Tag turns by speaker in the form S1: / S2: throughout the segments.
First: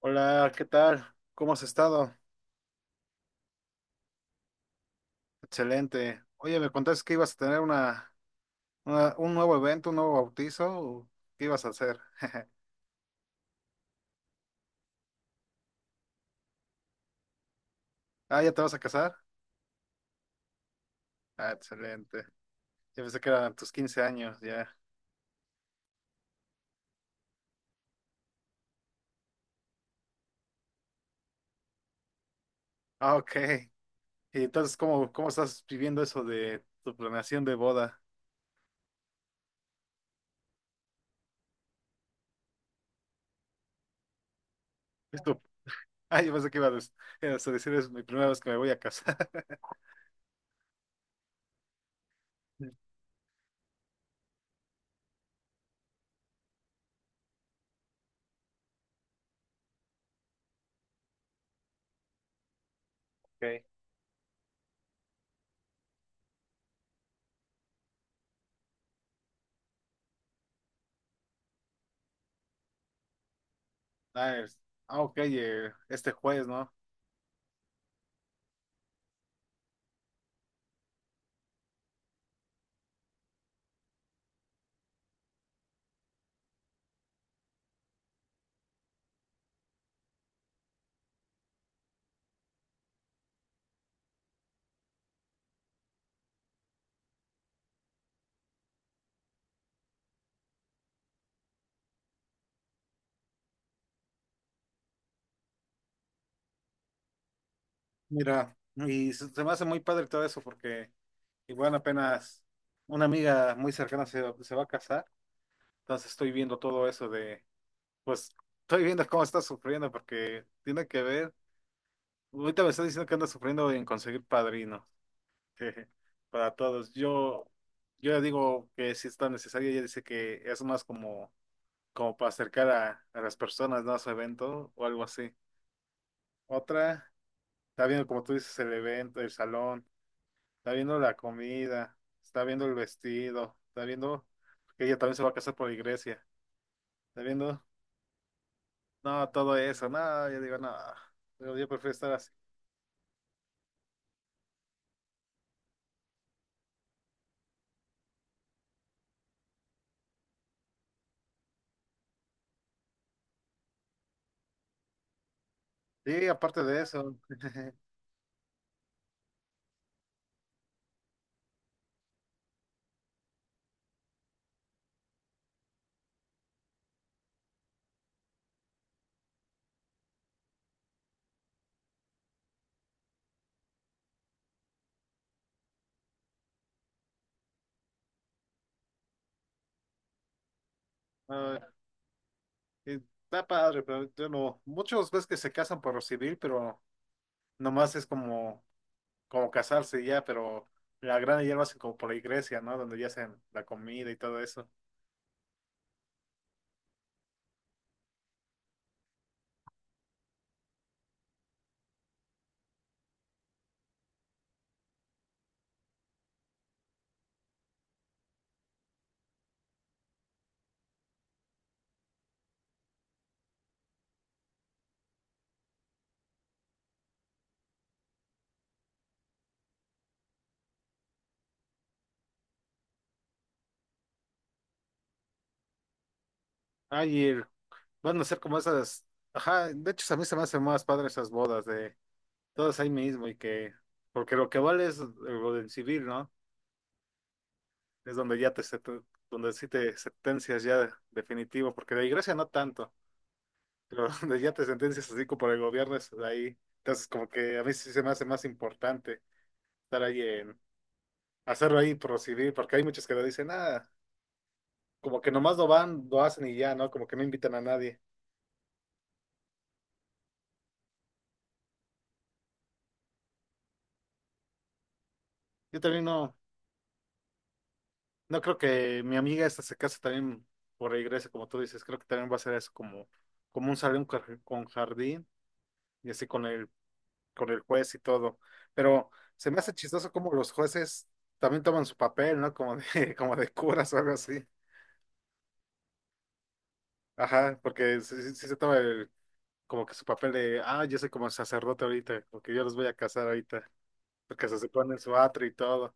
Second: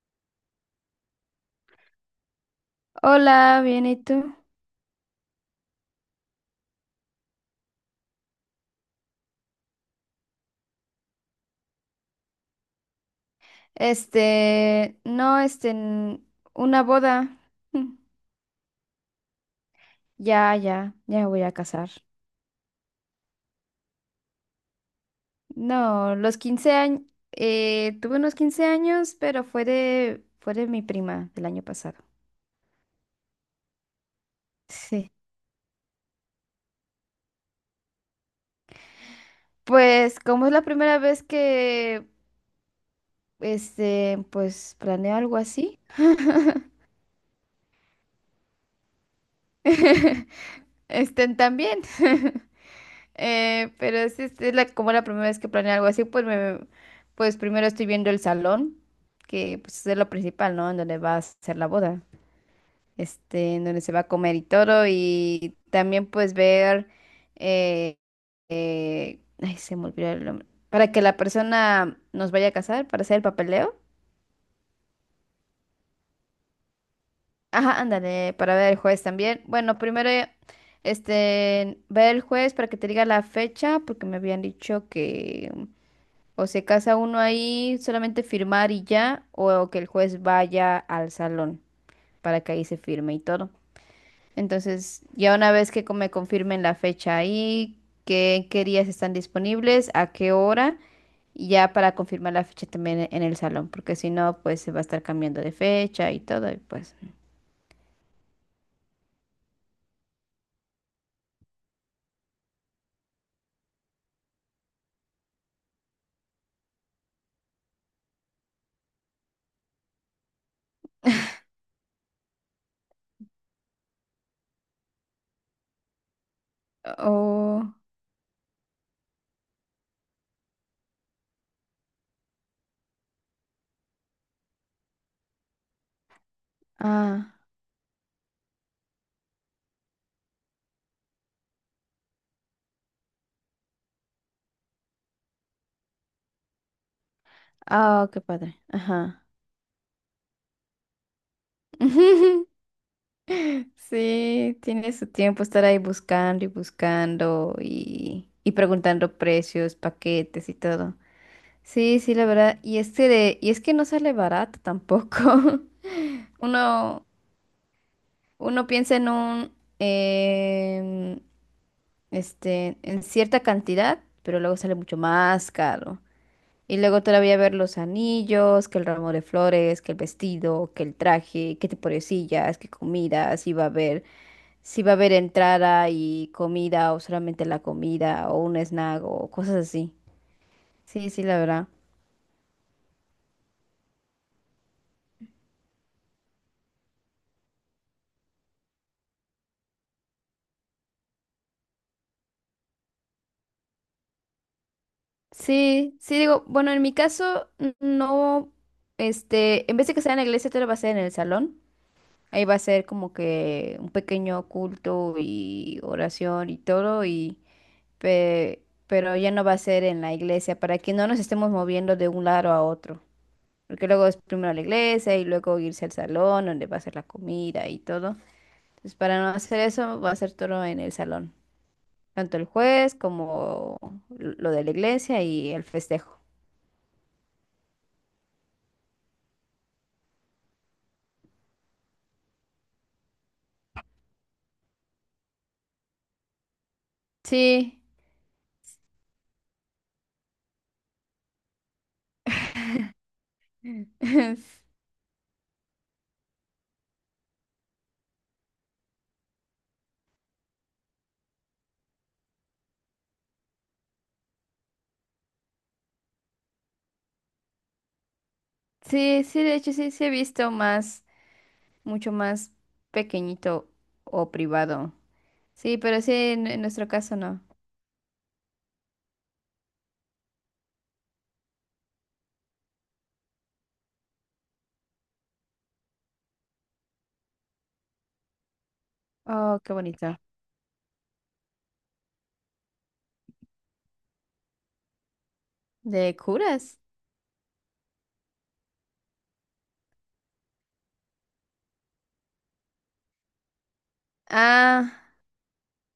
S1: Hola, ¿qué tal? ¿Cómo has estado?
S2: Hola, bien, ¿y tú?
S1: Excelente. Oye, me contaste que ibas a tener un nuevo evento, un nuevo bautizo. ¿O ¿Qué ibas a hacer?
S2: No, una boda. Mm.
S1: Ah, ¿ya te vas a casar?
S2: Ya, ya, ya me voy
S1: Ah,
S2: a casar.
S1: excelente. Ya pensé que eran tus 15 años, ya.
S2: No, los 15 años, tuve unos 15 años, pero fue de mi prima del año pasado.
S1: Ah, ok. Y entonces,
S2: Sí.
S1: ¿cómo estás viviendo eso de tu planeación de boda?
S2: Pues, como es la primera vez que, pues, planeo
S1: Es
S2: algo
S1: tu-
S2: así,
S1: Ah, yo pensé que ibas a decir, es mi primera vez que me voy a casar.
S2: estén también. Pero es como la primera vez que planeo algo así, pues primero estoy viendo el salón, que pues es lo principal, ¿no? En donde va a ser la boda,
S1: Ok.
S2: en donde se va a comer y todo, y también pues ver, eh, ay, se me olvidó el nombre, para que la persona nos vaya a casar, para hacer el papeleo.
S1: Ah, es- ah, ok, este jueves, ¿no?
S2: Ajá, ándale, para ver el juez también. Bueno, primero, ver el juez para que te diga la fecha, porque me habían dicho que o se casa uno ahí, solamente firmar y ya, o que el juez vaya al salón para que ahí se firme y todo. Entonces, ya una vez que me confirmen la fecha ahí, qué días están disponibles, a qué hora, y ya para confirmar la fecha también en el salón, porque si no, pues se va a estar cambiando de fecha y todo, y pues.
S1: Mira, y se me hace muy padre todo eso porque igual apenas una amiga muy cercana se va a casar, entonces estoy viendo todo eso de, pues estoy viendo cómo está sufriendo porque tiene que ver, ahorita me está diciendo que anda sufriendo en conseguir padrino para todos. Yo,
S2: Oh,
S1: yo le digo que si es tan necesario, ella dice que es más como, como para acercar a las personas, ¿no? A su evento o algo así. Otra,
S2: ah,
S1: está viendo como tú dices el evento, el salón. Está viendo la comida, está viendo el vestido, está viendo que ella también se va a casar por la iglesia, está viendo,
S2: ah, qué padre. Ajá.
S1: no, todo eso, no, yo digo, no, yo prefiero estar así.
S2: Sí, tiene su tiempo estar ahí buscando y buscando y preguntando precios, paquetes y todo. Sí, sí, la verdad. Y es que no sale barato tampoco.
S1: Sí, aparte de
S2: Uno,
S1: eso,
S2: uno piensa en un, em, este, en cierta cantidad, pero luego sale mucho más caro. Y luego todavía ver los anillos, que el ramo de flores, que el vestido, que el traje, que te pobrecillas, que comidas, y va a haber si va a haber entrada y comida o solamente la comida o un snack o cosas así. Sí, sí, la
S1: no,
S2: verdad.
S1: y está padre, pero yo no, muchos ves que se casan por lo civil, pero nomás es como, como casarse y ya, pero la gran ya lo hacen como por la iglesia, ¿no? Donde ya hacen la comida y todo eso.
S2: Sí, sí, digo, bueno, en mi caso no, en vez de que sea en la iglesia, todo va a ser en el salón. Ahí va a ser como que un pequeño culto y oración y todo, y pero ya no va a ser en la iglesia para que no nos estemos moviendo de un lado a otro. Porque luego es primero la iglesia y luego irse al salón donde va a ser la comida y todo. Entonces, para no hacer eso, va a ser todo en el salón. Tanto el juez como lo de la iglesia y el festejo.
S1: Ay, y el- van a ser como esas, ajá, de hecho a mí se me hacen más padre esas bodas de todos ahí mismo y que, porque lo que vale es lo del civil, ¿no?
S2: Sí,
S1: Es donde ya te, sent- donde sí te sentencias ya definitivo, porque de iglesia no tanto, pero donde ya te
S2: sí,
S1: sentencias así como por el gobierno es ahí. Entonces como que a mí sí se me hace más importante estar ahí en, hacerlo ahí por lo civil, porque hay muchos que lo dicen, nada, como que nomás lo van, lo hacen y ya, ¿no? Como que no invitan a nadie.
S2: sí, de hecho sí he visto mucho más pequeñito o privado. Sí,
S1: Yo
S2: pero
S1: también
S2: sí,
S1: no,
S2: en nuestro caso no.
S1: no creo que mi amiga esta se case también por la iglesia, como tú dices, creo que también va a ser eso como, como un salón con jardín y así con el juez y todo. Pero se me
S2: Oh, qué
S1: hace chistoso
S2: bonito.
S1: como los jueces también toman su papel, ¿no? Como de, como de curas o algo así.
S2: ¿De curas?
S1: Ajá, porque sí, sí se toma el, como que su papel de, ah, yo soy como sacerdote ahorita, porque yo los voy a casar ahorita, porque se
S2: Ah,
S1: supone en su atrio y todo.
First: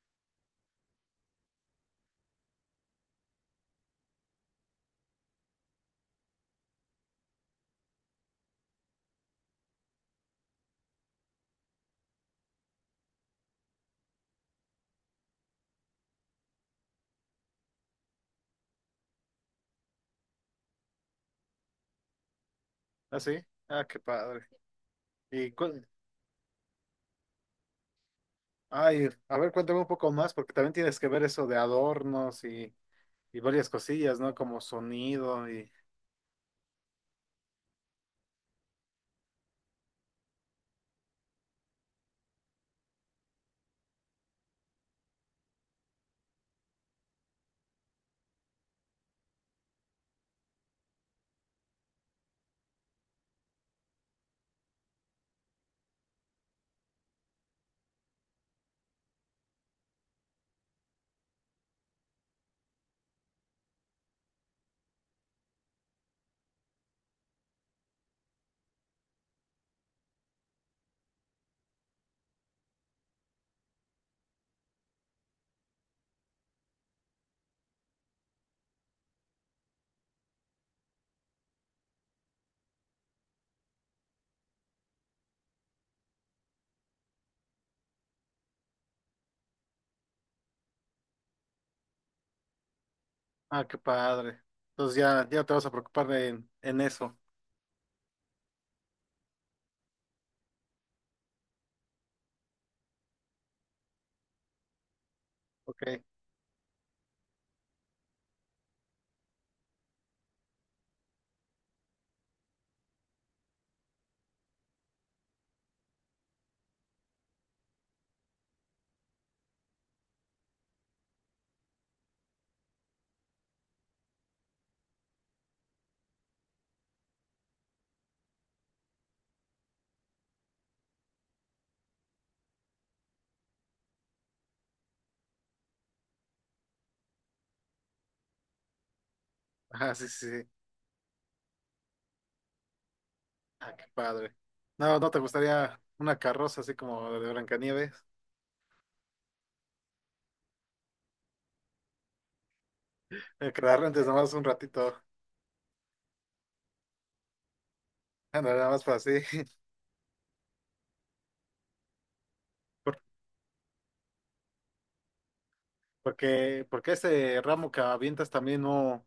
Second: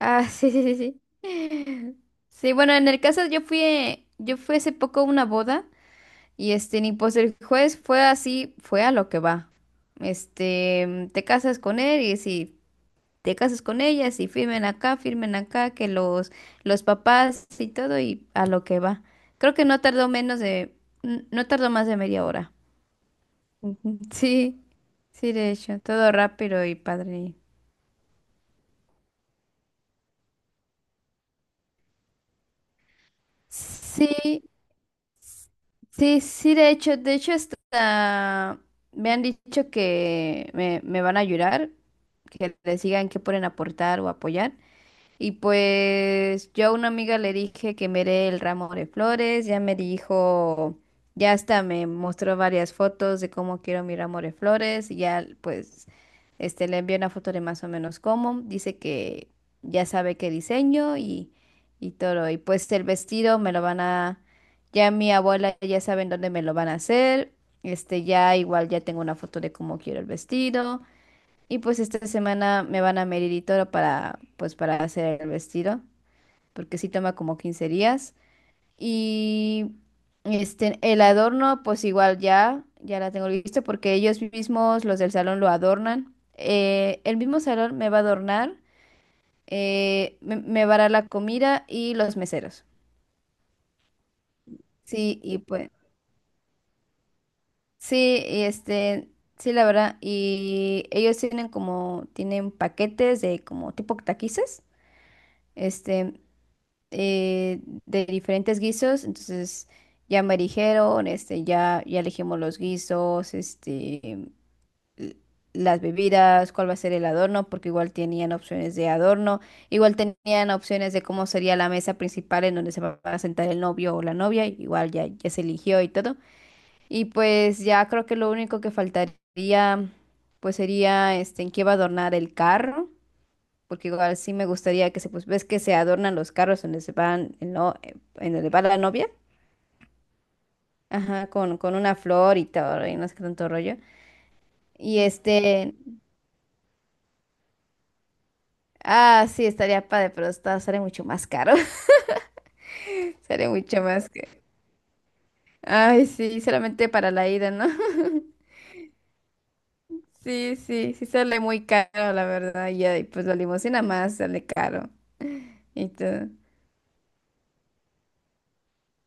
S2: ah, sí, sí, sí, sí. Sí, bueno, en el caso yo fui hace poco a una boda. Y ni pues el juez fue así, fue a lo que va. Te casas con él y si te casas con ella, si firmen acá, firmen acá, que los papás y todo y a lo que va. Creo que no tardó menos de, n- no tardó más de media hora.
S1: ¿Ah, sí? Ah, qué
S2: Ujú.
S1: padre.
S2: Sí, sí, de
S1: Y,
S2: hecho,
S1: cu-
S2: todo rápido y padre.
S1: ay, a ver, cuéntame un poco más, porque también tienes que ver eso de adornos y varias cosillas, ¿no?
S2: Sí,
S1: Como sonido y,
S2: Sí, sí, de hecho, hasta me han dicho que me van a ayudar, que les digan qué pueden aportar o apoyar. Y pues yo a una amiga le dije que me dé el ramo de flores, ya me dijo, ya hasta me mostró varias fotos de cómo quiero mi ramo de flores, y ya pues le envié una foto de más o menos cómo, dice que ya sabe qué diseño y todo, y pues el vestido me lo van a, ya mi abuela ya saben dónde me lo van a hacer, ya igual ya tengo una foto de cómo quiero el vestido. Y pues esta semana me van a medir y todo pues para hacer el vestido, porque sí toma como 15 días. Y el adorno, pues igual ya la tengo lista porque ellos mismos, los del salón, lo adornan. El mismo salón me va a adornar, me va a dar la comida y los meseros.
S1: ah, qué padre. Entonces
S2: Sí,
S1: ya,
S2: y
S1: ya te vas a
S2: pues,
S1: preocupar en eso.
S2: sí, sí, la verdad. Y ellos tienen paquetes de como tipo taquices.
S1: Ok.
S2: Este, eh, de diferentes guisos, entonces ya me dijeron, ya elegimos los guisos, l- las bebidas, cuál va a ser el adorno, porque igual tenían opciones de adorno, igual tenían opciones de cómo sería la mesa principal en donde se va a sentar el novio o la novia, igual ya se eligió y todo. Y pues ya creo que lo único que faltaría, pues sería, en qué va a adornar el carro porque igual sí me gustaría pues, ves que se adornan los carros donde se van, el no en donde va la novia,
S1: Ah, sí, sí. Sí.
S2: ajá, con una flor y todo, y no sé qué tanto
S1: Ah,
S2: rollo.
S1: qué padre. No,
S2: Y
S1: ¿no te gustaría una carroza así como la de Blancanieves?
S2: ah, sí, estaría padre, pero sale mucho más caro, sale
S1: Que la
S2: mucho
S1: rentes
S2: más que,
S1: nomás un ratito.
S2: ay, sí, solamente para la ida, ¿no?
S1: Ándale, nada más para así.
S2: Sí, sí, sí sale muy caro, la verdad, y
S1: Por-
S2: ahí, pues la limusina más sale caro y todo.
S1: Porque, porque ese ramo que avientas también no,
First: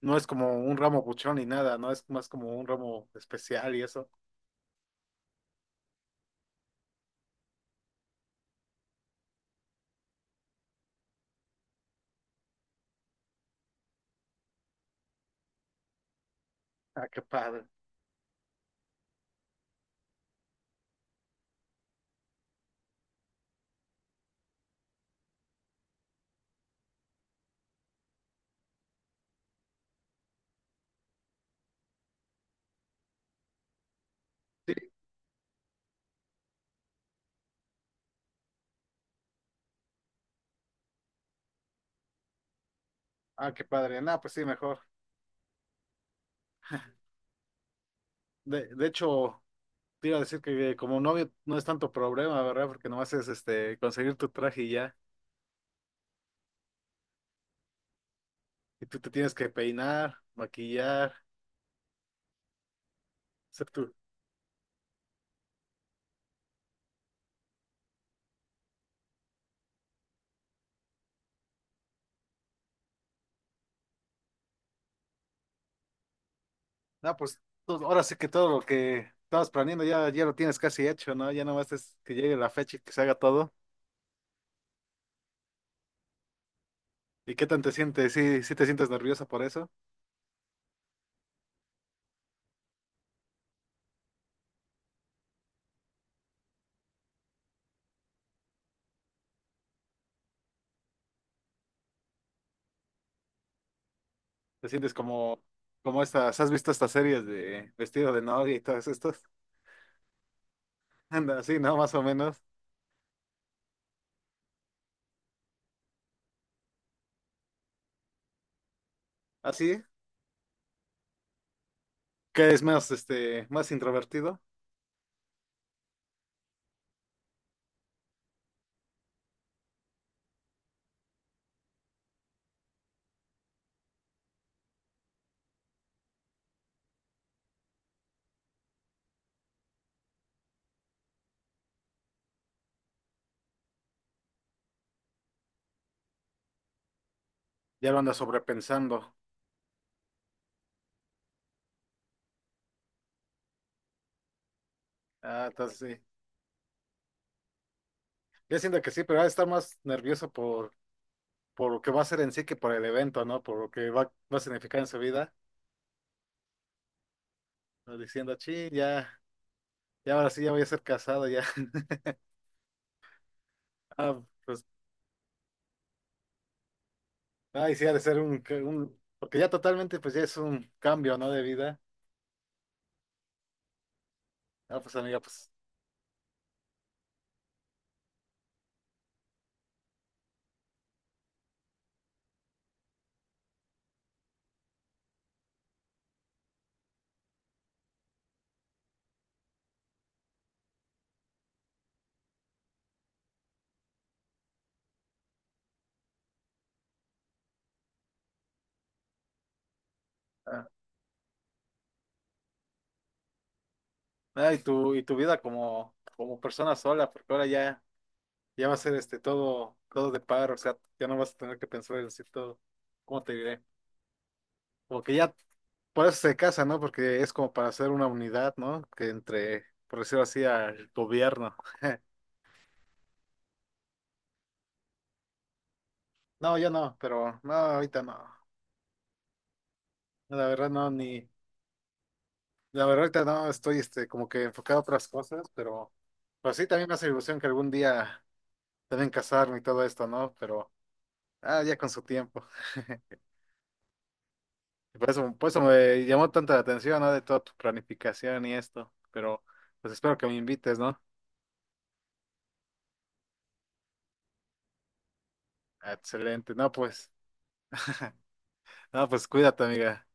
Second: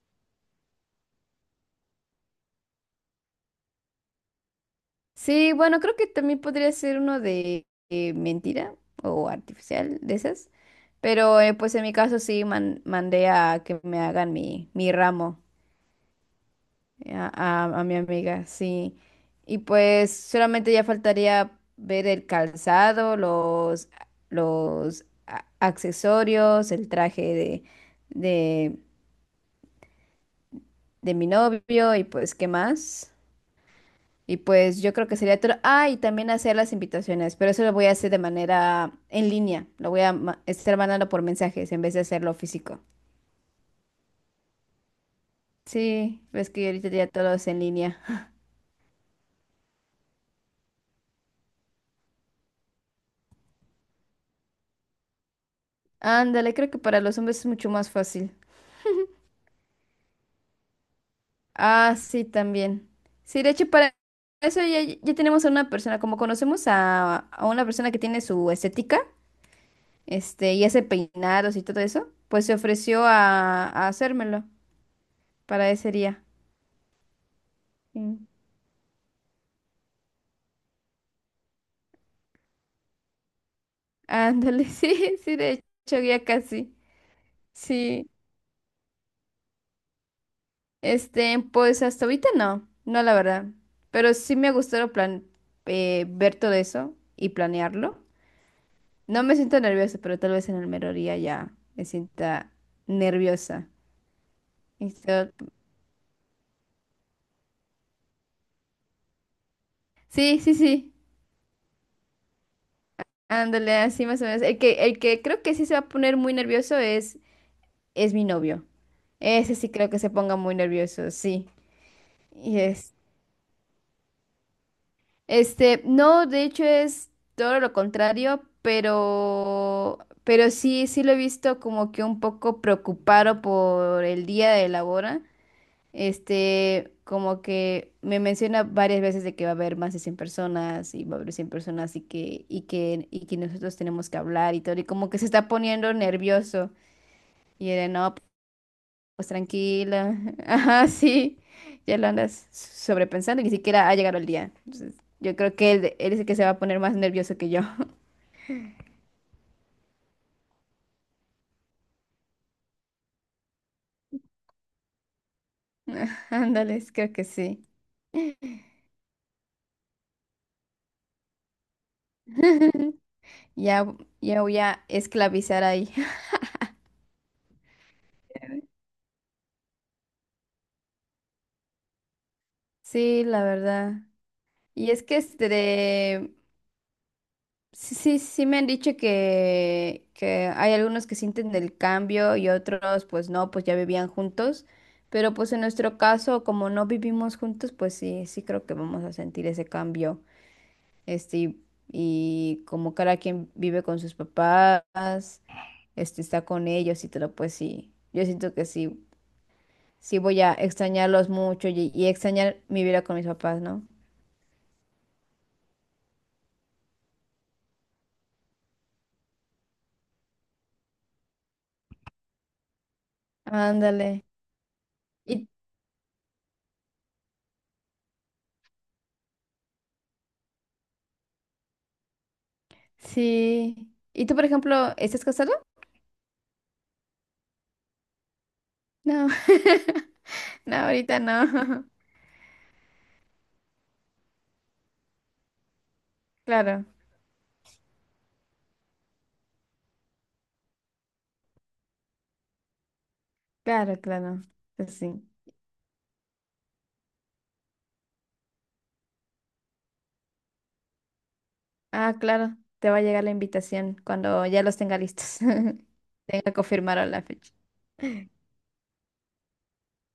S1: no es como un ramo buchón ni nada, ¿no? Es más como un ramo especial y eso.
S2: Sí, bueno, creo que también podría ser uno de mentira o artificial de esas. Pero pues en mi caso sí mandé a que me hagan mi ramo
S1: Ah, qué padre.
S2: a mi amiga, sí. Y pues solamente ya faltaría ver el calzado, accesorios, el traje de, de mi novio y pues qué más. Y pues
S1: Sí,
S2: yo creo que sería todo. Ah, y también hacer las invitaciones, pero eso lo voy a hacer de manera en línea. Lo voy a estar mandando por mensajes en vez de hacerlo físico.
S1: ah, qué padre. Nada, pues sí, mejor.
S2: Sí, ves que ahorita ya todo es en línea.
S1: De hecho, te iba a decir que como novio no es tanto problema, ¿verdad? Porque nomás es conseguir tu traje y ya.
S2: Ándale, creo que para los hombres es mucho más fácil.
S1: Y tú te tienes que peinar, maquillar,
S2: Ah, sí, también. Sí, de
S1: hacer
S2: hecho,
S1: tu,
S2: para eso ya tenemos a una persona, como conocemos a una persona que tiene su estética, y hace peinados y todo eso, pues se ofreció a hacérmelo para ese día.
S1: no, pues todo-
S2: Sí.
S1: ahora sí que todo lo que estabas planeando ya, ya lo tienes casi hecho, ¿no? Ya nomás es que llegue la fecha y que se haga todo.
S2: Ándale, sí, sí, de hecho ya casi.
S1: ¿Y qué tan te
S2: Sí,
S1: sientes? ¿Sí, sí te sientes nerviosa por eso?
S2: pues hasta ahorita no la verdad. Pero sí me ha gustado plan ver todo eso y planearlo. No me siento nerviosa, pero tal vez en el mero día ya me sienta nerviosa.
S1: ¿Te sientes como,
S2: Esto-
S1: como estas, has visto estas series de vestido de novia y todas estas?
S2: Sí, sí, sí.
S1: Anda, así, ¿no? Más o menos.
S2: Ándale, así más o menos. El que creo que sí se va a poner muy nervioso es mi novio. Ese sí
S1: Así,
S2: creo que se ponga muy nervioso, sí.
S1: qué
S2: y
S1: es más, más introvertido.
S2: No, de hecho es todo lo contrario, pero sí lo he visto como que un poco preocupado por el día de la boda. Como que me menciona varias veces de que va a haber más de 100 personas y va a haber 100 personas y que nosotros tenemos que hablar y todo, y como que se está poniendo nervioso.
S1: Ya lo
S2: No,
S1: andas sobrepensando.
S2: pues tranquila. Ajá, sí. Ya lo andas sobrepensando y ni siquiera ha llegado el día. Entonces, yo
S1: Ah,
S2: creo que
S1: entonces
S2: él,
S1: sí.
S2: él es el que se va a poner más nervioso que yo.
S1: Yo siento que sí, pero va a estar más nervioso por lo que va a ser en sí que por el evento, ¿no? Por lo que va a significar en su vida.
S2: Ándale, creo que sí.
S1: Diciendo, chi, ya. Y ahora sí ya voy a ser casado ya.
S2: Ya,
S1: Ah,
S2: ya voy
S1: pues,
S2: a esclavizar ahí.
S1: ay, sí ha de ser porque ya totalmente pues ya es un cambio, ¿no? De vida.
S2: Sí, la verdad.
S1: Ah,
S2: Y
S1: pues
S2: es que
S1: amiga, pues,
S2: sí, sí, sí me han dicho que hay algunos que sienten el cambio y otros pues no, pues ya vivían juntos, pero pues en nuestro caso, como no vivimos juntos, pues sí creo que vamos a sentir ese cambio. Este, y, y como cada quien vive con sus papás, está con ellos y todo, pues sí, yo siento que sí voy a
S1: ah,
S2: extrañarlos mucho y extrañar mi vida con mis papás, ¿no?
S1: ah, y tu vida como, como persona sola, porque ahora ya, ya va a ser este todo, todo de par, o sea, ya no vas a tener que pensar en decir todo, ¿cómo te diré?
S2: Ándale.
S1: Como que ya,
S2: Y
S1: por eso se casa, ¿no? Porque es como para hacer una unidad, ¿no? Que entre, por decirlo así, al gobierno.
S2: sí. ¿Y tú, por ejemplo, estás casado?
S1: No, yo no, pero no, ahorita no.
S2: No,
S1: La verdad
S2: no,
S1: no,
S2: ahorita
S1: ni.
S2: no.
S1: La verdad, ahorita no estoy como que enfocado a otras cosas, pero sí
S2: Claro,
S1: también me hace ilusión que algún día también casarme y todo esto, ¿no? Pero ah, ya con su tiempo.
S2: claro, claro. Pues
S1: Y por
S2: sí.
S1: eso, por eso me llamó tanta la atención, ¿no? De toda tu planificación y esto. Pero pues espero que me invites, ¿no?
S2: Ah, claro, te va a llegar la invitación cuando ya los tenga listos.
S1: Ah,
S2: Tenga que
S1: excelente. No,
S2: confirmar
S1: pues,
S2: la fecha.
S1: no, pues cuídate, amiga.